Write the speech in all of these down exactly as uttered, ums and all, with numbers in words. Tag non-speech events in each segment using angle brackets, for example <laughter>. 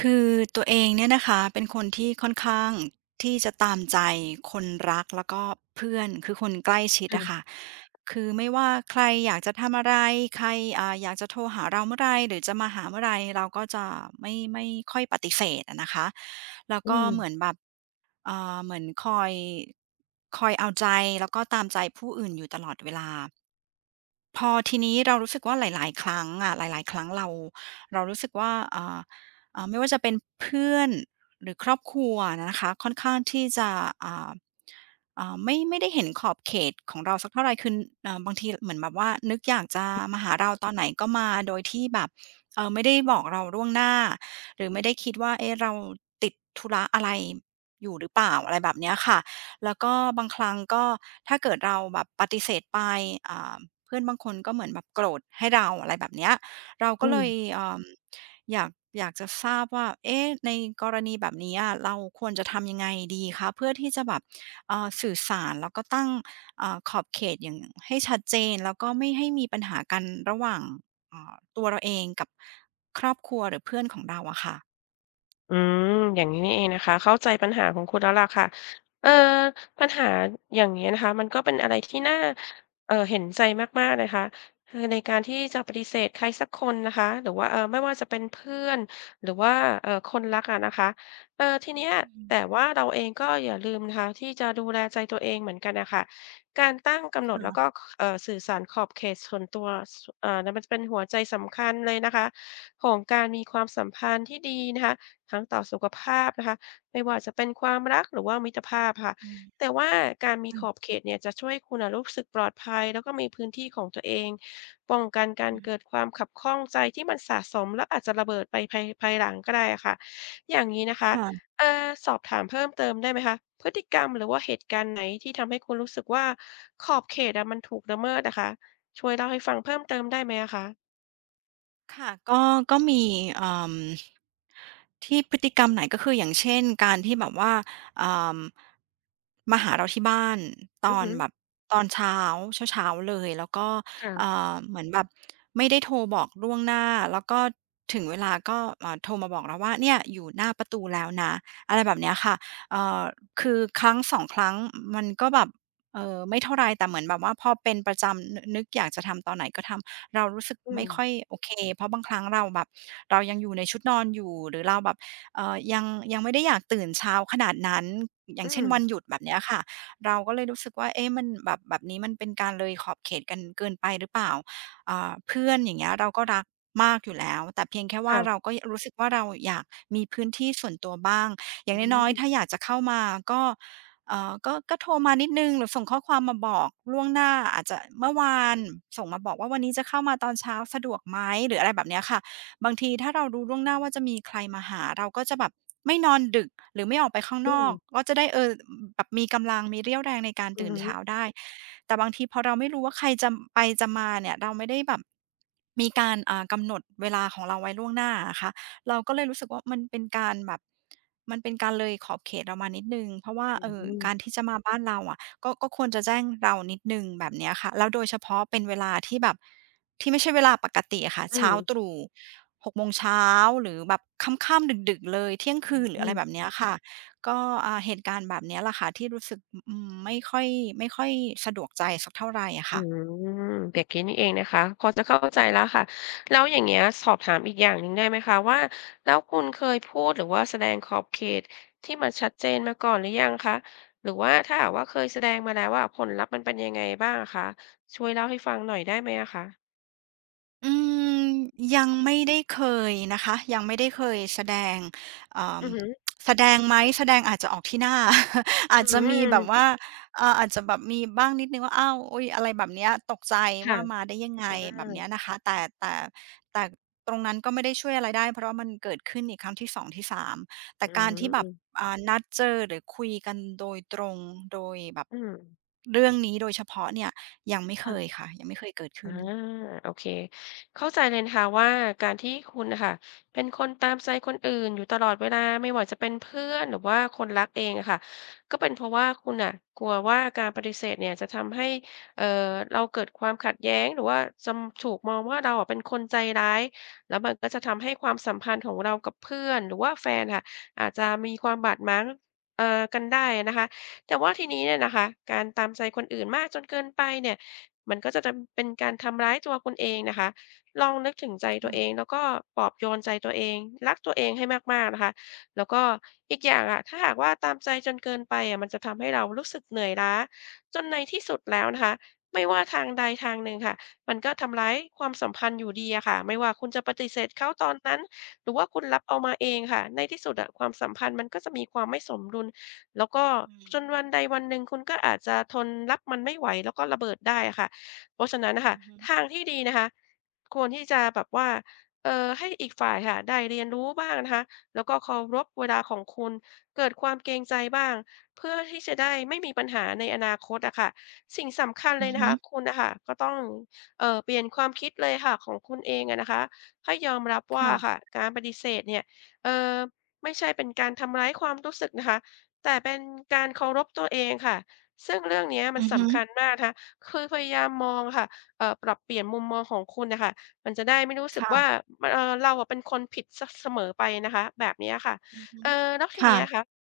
คือตัวเองเนี่ยนะคะเป็นคนที่ค่อนข้างที่จะตามใจคนรักแล้วก็เพื่อนคือคนใกล้ชิดอะค่ะค่ะคือไม่ว่าใครอยากจะทำอะไรใครอ่าอยากจะโทรหาเราเมื่อไรหรือจะมาหาเมื่อไรเราก็จะไม่ไม่ค่อยปฏิเสธอะนะคะแล้วอืก็เหมือมนแบบอ่าเหมือนคอยคอยเอาใจแล้วก็ตามใจผู้อื่นอยู่ตลอดเวลา พอทีนี้เรารู้สึกว่าหลายๆ ครั้งอะหลายๆ ครั้งเราเรารู้สึกว่าอ่าอ่าไม่ว่าจะเป็นเพื่อนหรือครอบครัวนะคะค่อนข้างที่จะอ่าอ่าไม่ไม่ได้เห็นขอบเขตของเราสักเท่าไรคือเอ่อบางทีเหมือนแบบว่านึกอยากจะมาหาเราตอนไหนก็มาโดยที่แบบเอ่อไม่ได้บอกเราล่วงหน้าหรือไม่ได้คิดว่าเอ๊ะเราติดธุระอะไรอยู่หรือเปล่าอะไรแบบเนี้ยค่ะแล้วก็บางครั้งก็ถ้าเกิดเราแบบปฏิเสธไปอ่า เพื่อนบางคนก็เหมือนแบบโกรธให้เราอะไรแบบเนี้ยเราก็อืเลม ยเอ่ออยากอยากจะทราบว่าเอ๊ะในกรณีแบบนี้อะเราควรจะทำยังไงดีคะเพื่อที่จะแบบเอ่อสื่อสารแล้วก็ตั้งอ่าขอบเขตอย่างให้ชัดเจนแล้วก็ไม่ให้มีปัญหากันระหว่างอ่าตัวเราเองกับครอบครัวหรือเพื่อนของเราอะค่ะอืมอย่างนี้นี่เองนะคะเข้าใจปัญหาของคุณแล้วล่ะค่ะเออปัญหาอย่างนี้นะคะมันก็เป็นอะไรที่น่าเออเห็นใจมากๆนะคะคือในการที่จะปฏิเสธใครสักคนนะคะหรือว่าเออไม่ว่าจะเป็นเพื่อนหรือว่าเออคนรักอะนะคะเออทีเนี้ยอืมแต่ว่าเราเองก็อย่าลืมนะคะที่จะดูแลใจตัวเองเหมือนกันนะคะการตั้งกำหนดแล้วก็ค่ะเออสื่อสารขอบเขตส่วนตัวเออนั้นมันจะเป็นหัวใจสำคัญเลยนะคะของการมีความสัมพันธ์ที่ดีนะคะ ทั้งต่อสุขภาพนะคะไม่ว่าจะเป็นความรักหรือว่ามิตรภาพค่ะอืมแต่ว่าการมีอืขอบมเขตเนี่ยจะช่วยคุณน่ะรู้สึกปลอดภัยแล้วก็มีพื้นที่ของตัวเองป้องกันการๆเกิดความขับข้องใจที่มันสะสมแล้วอาจจะระเบิดไปภายภายหลังก็ได้อะค่ะอย่างงี้นะคะค่ะเอ่อสอบถามเพิ่มเติมได้ไหมคะพฤติกรรมหรือว่าเหตุการณ์ไหนที่ทำให้คุณรู้สึกว่าขอบเขตอะมันถูกละเมิดอะคะช่วยเล่าให้ฟังเพิ่มเติมได้ไหมอะคะค่ะก็ก็มีเอ่อ ที่พฤติกรรมไหนก็คืออย่างเช่นการที่แบบว่าอ่ามาหาเราที่บ้านตอืออนฮึแบบตอนเช้าเช้าๆเลยแล้วก็อ่ค่ะาเหมือนแบบไม่ได้โทรบอกล่วงหน้าแล้วก็ถึงเวลาก็อ่าโทรมาบอกเราว่าเนี่ยอยู่หน้าประตูแล้วนะอะไรแบบเนี้ยค่ะเอ่อคือครั้งสองครั้งมันก็แบบเอ่อไม่เท่าไรแต่เหมือนแบบว่าพอเป็นประจำนึนึกอยากจะทำตอนไหนก็ทำ เรารู้สึกอืไม่มค่อยโอเคเพราะบางครั้งเราแบบเรายังอยู่ในชุดนอนอยู่หรือเราแบบเอ่อยังยังไม่ได้อยากตื่นเช้าขนาดนั้นอย่าอืงเช่มนวันหยุดแบบเนี้ยค่ะเราก็เลยรู้สึกว่าเอ๊ะมันแบบแบบนี้มันเป็นการเลยขอบเขตกันเกินไปหรือเปล่าอ่าเพื่อนอย่างเงี้ยเราก็รักมากอยู่แล้วแต่เพียงแค่ว่าเราค่ะก็ยรู้สึกว่าเราอยากมีพื้นที่ส่วนตัวบ้างอย่าอืงน้อยมๆถ้าอยากจะเข้ามาก็ เอ่อก็ก็โทรมานิดหนึ่งหรือส่งข้อความมาบอกล่วงหน้าอาจจะเมื่อวานส่งมาบอกว่าวันนี้จะเข้ามาตอนเช้าสะดวกไหมหรืออะไรแบบเนี้ยค่ะบางทีถ้าเรารู้ล่วงหน้าว่าจะมีใครมาหาเราก็จะแบบไม่นอนดึกหรือไม่ออกไปข้างอืนอม กก็จะได้เออแบบมีกำลังมีเรี่ยวแรงในการอือตื่นฮึเช้าได้แต่บางทีพอเราไม่รู้ว่าใครจะไปจะมาเนี่ยเราไม่ได้แบบมีการอ่ากำหนดเวลาของเราไว้ล่วงหน้าอะค่ะ เราก็เลยรู้สึกว่ามันเป็นการแบบมันเป็นการเลยขอบเขตเรามานิดหนึ่งเพราะว่าอืเอ่อการม ที่จะมาบ้านเราอะก็ก็ควรจะแจ้งเรานิดหนึ่งแบบเนี้ยค่ะแล้วโดยเฉพาะเป็นเวลาที่แบบที่ไม่ใช่เวลาปกติอะค่ะอืเช้าม ตรู่หกโมงเช้าหรือแบบค่ำๆดึกๆเลยเที่ยงคืนหรือืออะไรแบบม เนี้ยค่ะก็อ่าเหตุการณ์แบบเนี้ยแหละค่ะที่รู้สึกอืมไม่ค่อยไม่ค่อยสะดวกใจสักเท่าไรอะอืค่ะ มแบบนี้นี่เองนะคะพอจะเข้าใจแล้วค่ะ แล้วอย่างเงี้ยสอบถามอีกอย่างหนึ่งได้ไหมคะว่าแล้วคุณเคยพูดหรือว่าแสดงขอบเขตที่มันชัดเจนมาก่อนหรือยังคะหรือว่าถ้าหากว่าเคยแสดงมาแล้วอะผลลัพธ์มันเป็นยังไงบ้างอะคะช่วยเล่าให้ฟังหน่อยได้ไหมอะคะอืมยังไม่ได้เคยนะคะยังไม่ได้เคยแสดงเอ่อืออฮึแสดงไหมแสดงอาจจะออกที่หน้า <laughs> อาอืจจะมีมแบบว่าเอ่ออาจจะแบบมีบ้างนิดหนึ่งว่าอ้าวอุ๊ยอะไรแบบเนี้ยตกใจค่ะว่ามาได้ยังไงอาแบบเนี้ยนะคะแต่แต่แต่ตรงนั้นก็ไม่ได้ช่วยอะไรได้เพราะว่ามันเกิดขึ้นอีกครั้งที่สองที่สามแต่อืการที่แบบม อ่านัดเจอหรือคุยกันโดยตรงโดยแบบอืมเรื่องนี้โดยเฉพาะเนี่ยยังไม่เคยค่ะ ค่ะยังไม่เคยเกิดอาขึ้นโอเคเข้าใจเลยนะคะว่าการที่คุณนะค่ะเป็นคนตามใจคนอื่นอยู่ตลอดเวลาไม่ว่าจะเป็นเพื่อนหรือว่าคนรักเองอะค่ะก็เป็นเพราะว่าคุณอ่ะกลัวว่าการปฏิเสธเนี่ยจะทำให้เอ่อเราเกิดความขัดแย้งหรือว่าจำถูกมองว่าเราอะเป็นคนใจร้ายแล้วมันก็จะทำให้ความสัมพันธ์ของเรากับเพื่อนหรือว่าแฟนค่ะอาจจะมีความบาดหมางเอ่อกันได้นะคะแต่ว่าทีนี้เนี่ยนะคะการตามใจคนอื่นมากจนเกินไปเนี่ย มันก็จะทำเป็นการทำร้ายตัวคุณเองนะคะลองนึกถึงใจตัวเองแล้วก็ปลอบโยนใจตัวเองรักตัวเองให้มากๆนะคะแล้วก็อีกอย่างอะถ้าหากว่าตามใจจนเกินไปอะมันจะทำให้เรารู้สึกเหนื่อยล้าจนในที่สุดแล้วนะคะไม่ว่าทางใดทางหนึ่งค่ะมันก็ทำร้ายความสัมพันธ์อยู่ดีอะค่ะไม่ว่าคุณจะปฏิเสธเขาตอนนั้นหรือว่าคุณรับเอามาเองค่ะ ในที่สุดอะความสัมพันธ์มันก็จะมีความไม่สมดุล แล้วก็อืม จนวันใดวันหนึ่งคุณก็อาจจะทนรับมันไม่ไหวแล้วก็ระเบิดได้อะค่ะ เพราะฉะนั้นน่ะอืค่ะอฮึทางที่ดีนะคะควรที่จะแบบว่าเอ่อให้อีกฝ่ายค่ะได้เรียนรู้บ้างนะคะแล้วก็เคารพเวลาของคุณเกิดความเกรงใจบ้างเพื่อที่จะได้ไม่มีปัญหาในอนาคตอะค่ะสิ่งสำคัญอืเลยอนะฮึคะคุณน่ะค่ะก็ต้องเอ่อเปลี่ยนความคิดเลยค่ะของคุณเองอะนะคะให้ยอมรับว่าค่ะค่ะการปฏิเสธเนี่ยเอ่อไม่ใช่เป็นการทำร้ายความรู้สึกนะคะแต่เป็นการเคารพตัวเองค่ะซึ่งเรื่องเนี้ยมัอืนอฮึสำคัญมากนะคะ คือพยายามมองค่ะเอ่อปรับเปลี่ยนมุมมองของคุณน่ะค่ะมันจะได้ไม่รู้สึกว่าค่ะมเอ่อเราอะเป็นคนผิดเสียเสมอไปนะคะ แบบเนี้ยค่ะอือฮึเอ่อแล้วทีค่ะเนี้ยค่ะ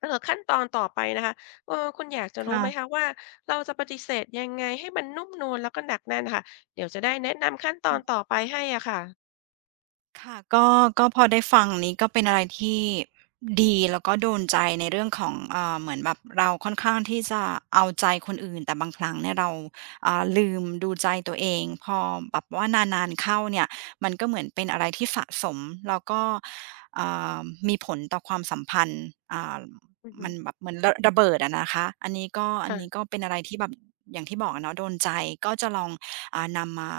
เอ่อขั้นตอนต่อไปนะคะเอ่อคุณอยากจะรู้ไหมคะค่ะ ว่าเราจะปฏิเสธยังไงให้มันนุ่มนวลแล้วก็หนักแน่นค่ะเดี๋ยวจะได้แนะนำขั้นตอนต่อไปให้อะค่ะค่ะก็ก็พอได้ฟังนี้ก็เป็นอะไรที่ดีแล้วก็โดนใจในเรื่องของเอ่อเหมือนแบบเราค่อนข้างที่จะเอาใจคนอื่นแต่บางครั้งเนี่ยเราอ่าลืมดูใจตัวเองพอแบบว่านานๆเข้าเนี่ยมันก็เหมือนเป็นอะไรที่สะสมแล้วก็อ่ามีผลต่อความสัมพันธ์อ่าอือฮึมันแบบเหมือนระระเบิดอะนะคะอันนี้ก็อันนี้ก็ค่ะเป็นอะไรที่แบบอย่างที่บอกอะเนาะโดนใจก็จะลองอ่านำมา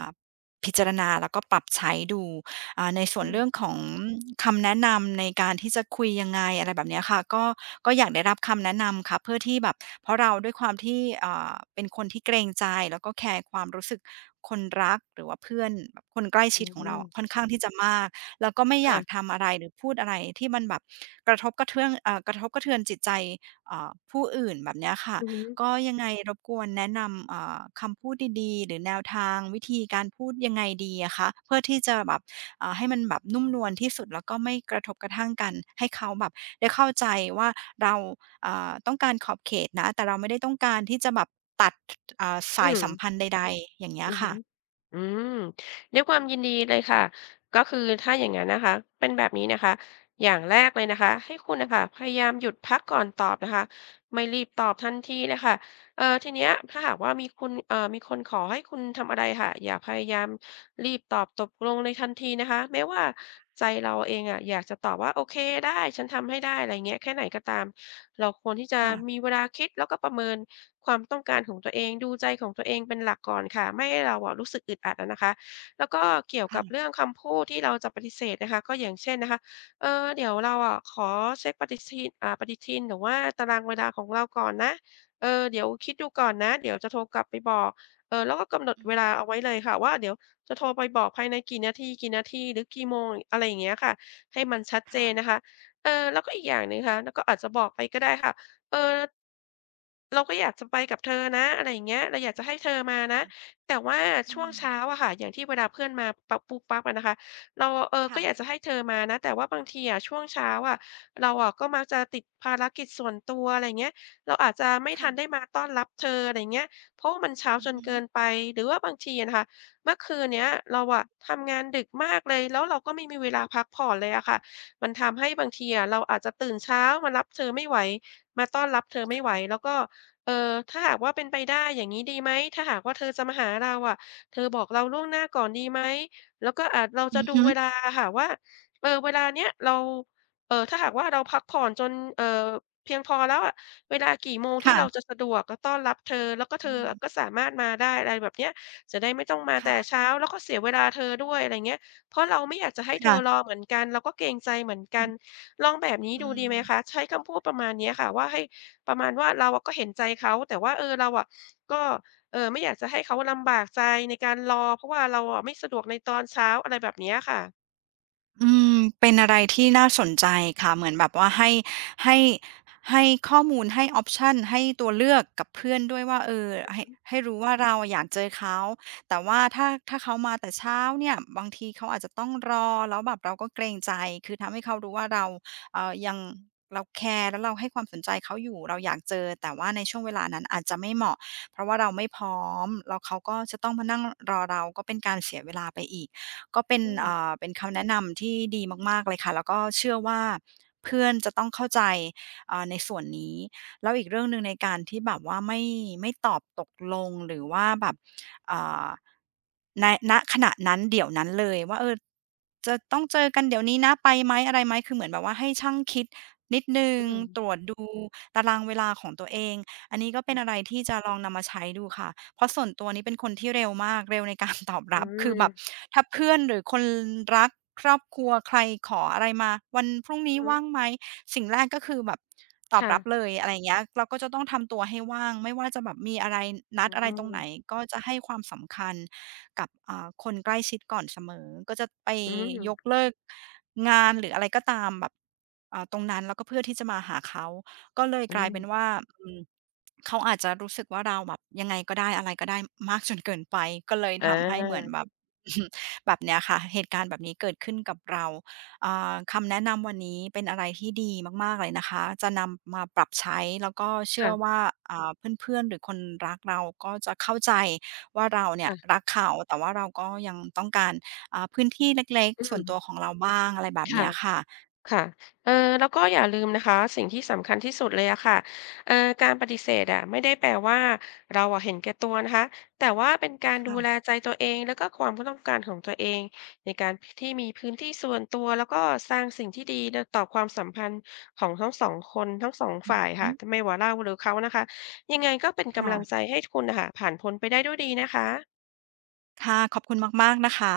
พิจารณาแล้วก็ปรับใช้ดู อ่าในส่อืวนมเรื่องของคำแนะนำในการที่จะคุยยังไงอะไรแบบเนี้ยค่ะก็ก็อยากได้รับคำแนะนำค่ะเพื่อที่แบบเพราะเราด้วยความที่อ่าเป็นคนที่เกรงใจแล้วก็แคร์ความรู้สึกคนรักหรือว่าเพื่อนแบบคนใกล้อืชิดของเรามค่อนข้างที่จะมากแล้วก็ไม่อยากค่ะทำอะไรหรือพูดอะไรที่มันแบบกระทบกระเทือนเอ่อกระทบกระเทือนจิตใจเอ่อผู้อื่นแบบเนี้ยค่ะอือฮึก็ยังไงรบกวนแนะนำเอ่อคำพูดดีๆหรือแนวทางวิธีการพูดยังไงดีอะคะเพื่อที่จะแบบ อ่าให้มันแบบนุ่มนวลที่สุดแล้วก็ไม่กระทบกระทั่งกันให้เขาแบบได้เข้าใจว่าเราอ่าต้องการขอบเขตนะแต่เราไม่ได้ต้องการที่จะแบบตัดอ่าอืสายม สัมพันธ์ใดๆอย่างเงี้อืยอฮึค่ะอืมด้วยความยินดีเลยค่ะก็คือถ้าอย่างนั้นนะคะเป็นแบบนี้นะคะอย่างแรกเลยนะคะให้คุณนะคะพยายามหยุดพักก่อนตอบนะคะไม่รีบตอบทันทีนะค่ะเอ่อทีเนี้ยถ้าหากว่ามีคุณเอ่อมีคนขอให้คุณทำอะไรค่ะอย่าพยายามรีบตอบตกลงในทันทีนะคะแม้ว่าใจเราเองอะอยากจะตอบว่าโอเคได้ฉันทำให้ได้อะไรเงี้ยแค่ไหนก็ตามเราควรที่จะมีค่ะเวลาคิดแล้วก็ประเมิน ความต้องการของตัวเองดูใจของตัวเองเป็นหลักก่อนค่ะไม่ให้เราอะรู้สึกอึดอัดอะนะคะแล้วก็เกี่ยวกัค่ะบเรื่องคำพูดที่เราจะปฏิเสธนะคะก็อย่างเช่นนะคะเออเดี๋ยวเราอะขอเช็กปฏิทินอ่าปฏิทินหรือว่าตารางเวลาของเราก่อนนะเออเดี๋ยวคิดดูก่อนนะเดี๋ยวจะโทรกลับไปบอกเออแล้วก็กำหนดอืเวลามเอาไว้เลยค่ะว่าเดี๋ยวจะโทรไปบอกภายในกี่นาทีกี่นาทีหรือกี่โมงอะไรอย่างเงี้ยค่ะให้มันชัดเจค่ะนนะคะเออแล้วก็อีกอย่างหนึ่งค่ะแล้วก็อาจจะบอกไปก็ได้ค่ะ เออเราก็อยากจะไปกับเธอนะอะไรอย่างเงี้ยเราอยากจะให้เธอมานะค่ะแต่ว่าอืช่วงมเช้าอะค่ะอย่างที่เวลาเพื่อนมาปั๊บปุ๊บปั๊บอะนะคะเราเออก็ค่ะอยากจะให้เธอมานะแต่ว่าบางทีอะช่วงเช้าอะเราอะก็มักจะติดภารกิจส่วนตัวอะไรเงี้ยเราอาจจะไม่ทันได้ค่ะมาต้อนรับเธออะไรเงี้ยเพราะว่ามันเช้าอืจอนฮึเกินไปหรือว่าบางทีอะนะคะเมื่อคืนเนี้ยเราอะทำงานดึกมากเลยแล้วเราก็ไม่มีเวลาพักผ่อนเลยอะค่ะมันทำให้บางทีอะเราอาจจะตื่นเช้ามารับเธอไม่ไหว มาต้อนรับเธอไม่ไหวค่ะแล้วก็เอ่อถ้าหากว่าเป็นไปได้อย่างงี้ดีไหมถ้าหากว่าเธอจะมาหาเราอะเธอบอกเราล่วงหน้าก่อนดีไหมแล้วก็อ่าเราอืจะอดูฮึเวลาอะค่ะว่าเออเวลาเนี้ยเราเอ่อถ้าหากว่าเราพักผ่อนจนเอ่อเพียงพอแล้วอะเวลากี่โมงที่เราค่ะจะสะดวกแล้วต้อนรับเธอ แล้วก็เธอืออะก็มสามารถมาได้อะไรแบบเนี้ยจะได้ไม่ต้องมาแต่ค่ะเช้าแล้วก็เสียเวลาเธอด้วยอะไรเงี้ยเพราะเราไม่อยากจะให้เธอรอค่ะเหมือนกันเราก็เกรงใจเหมือนกัน อืลองแบบนี้อืดูดีไหมคะม ใช้คำพูดประมาณเนี้ยค่ะว่าให้ประมาณว่าเราอะก็เห็นใจเขาแต่ว่าเออเราอะก็เอ่อไม่อยากจะให้เขาลำบากใจในการรอเพราะว่าเราอะไม่สะดวกในตอนเช้าอะไรแบบเนี้ยค่ะอืมเป็นอะไรที่น่าสนใจค่ะเหมือนแบบว่าให้ให้ให้ข้อมูลให้ออปชันให้ตัวเลือกกับเพื่อนด้วยว่าเออให้ให้รู้ว่าเราอะอยากเจอเขาแต่ว่าถ้าถ้าเขามาแต่เช้าเนี่ยบางทีเขาอาจจะต้องรอแล้วแบบเราก็เกรงใจคือทำให้เขารู้ว่าเราเอ่อยังเราแคร์แล้วเราให้ความสนใจเขาอยู่เราอยากเจอแต่ว่าในช่วงเวลานั้นอาจจะไม่เหมาะเพราะว่าเราไม่พร้อมแล้วเขาก็จะต้องมานั่งรอเราก็เป็นการเสียเวลาไปอีก ก็เป็นอืมอ่าเป็นคำแนะนำที่ดีมากๆเลยค่ะแล้วก็เชื่อว่าเพื่อนจะต้องเข้าใจอ่าในส่วนนี้ แล้วอีกเรื่องหนึ่งในการที่แบบว่าไม่ไม่ตอบตกลงหรือว่าแบบอ่าในณขณะนั้นเดี๋ยวนั้นเลยว่าเออจะต้องเจอกันเดี๋ยวนี้นะไปไหมอะไรไหม คือเหมือนแบบว่าให้ชั่งคิดนิดหนึ่งอืตรมวจดูตารางเวลาของตัวเอง อันนี้ก็เป็นอะไรที่จะลองนำมาใช้ดูค่ะเพราะส่วนตัวนี้เป็นคนที่เร็วมาก เร็วในการตอบอืรับ <laughs> คือแบบมถ้าเพื่อนหรือคนรักครอบครัวใครขออะไรมาวันพรุ่งอือนี้ฮึว่างไหมสิ่งแรกก็คือแบบตอบค่ะรับเลยอะไรอย่างเงี้ยเราก็จะต้องทำตัวให้ว่างไม่ว่าจะแบบมีอะไรอืนัดอะไรตรงไหนมก็จะให้ความสำคัญกับอ่าคนใกล้ชิดก่อนเสมอก็จะไปอืมยกเลิกงานหรืออะไรก็ตามแบบอ่าตรงนั้นแล้วก็เพื่อที่จะมาหาเขา ก็เลยอืกลายเป็นมว่าอืมเขาอาจจะรู้สึกว่าเราแบบยังไงก็ได้อะไรก็ได้มากจนเกินไปก็เลยอทำให้เหมือนาแบบ <laughs> แบบเนี้ยค่ะเหตุการณ์แบบนี้เกิดขึ้นกับเราอ่าคำแนะนำวันนี้เป็นอะไรที่ดีมากๆเลยนะคะจะนำมาปรับใช้แล้วก็เชื่อค่ว่าอ่าเพื่อนๆหรือคนรักเราก็จะเข้าใจว่าเราเนี่ะยรักเขาแต่ว่าเราก็ยังต้องการอ่าพื้นที่เล็กๆอืๆส่มวนตัวของเราบ้างอะไรแบบเนี้ค่ะ ยค่ะค่ะเอ่อแล้วก็อย่าลืมนะคะสิ่งที่สำคัญที่สุดเลยอะค่ะเอ่อการปฏิเสธอะไม่ได้แปลว่าเราอะเห็นแก่ตัวนะคะแต่ว่าเป็นการดูแลค่ะใจตัวเองแล้วก็ความต้องการของตัวเองในการที่มีพื้นที่ส่วนตัวแล้วก็สร้างสิ่งที่ดีต่อความสัมพันธ์ของทั้งสองคนทั้งสองฝ่ายค่ะอืมไม่ว่าเราหรือเขานะคะยังไงก็เป็นกำลังใจค่ะให้คุณนะคะผ่านพ้นไปได้ด้วยดีนะคะค่ะขอบคุณมากๆนะคะ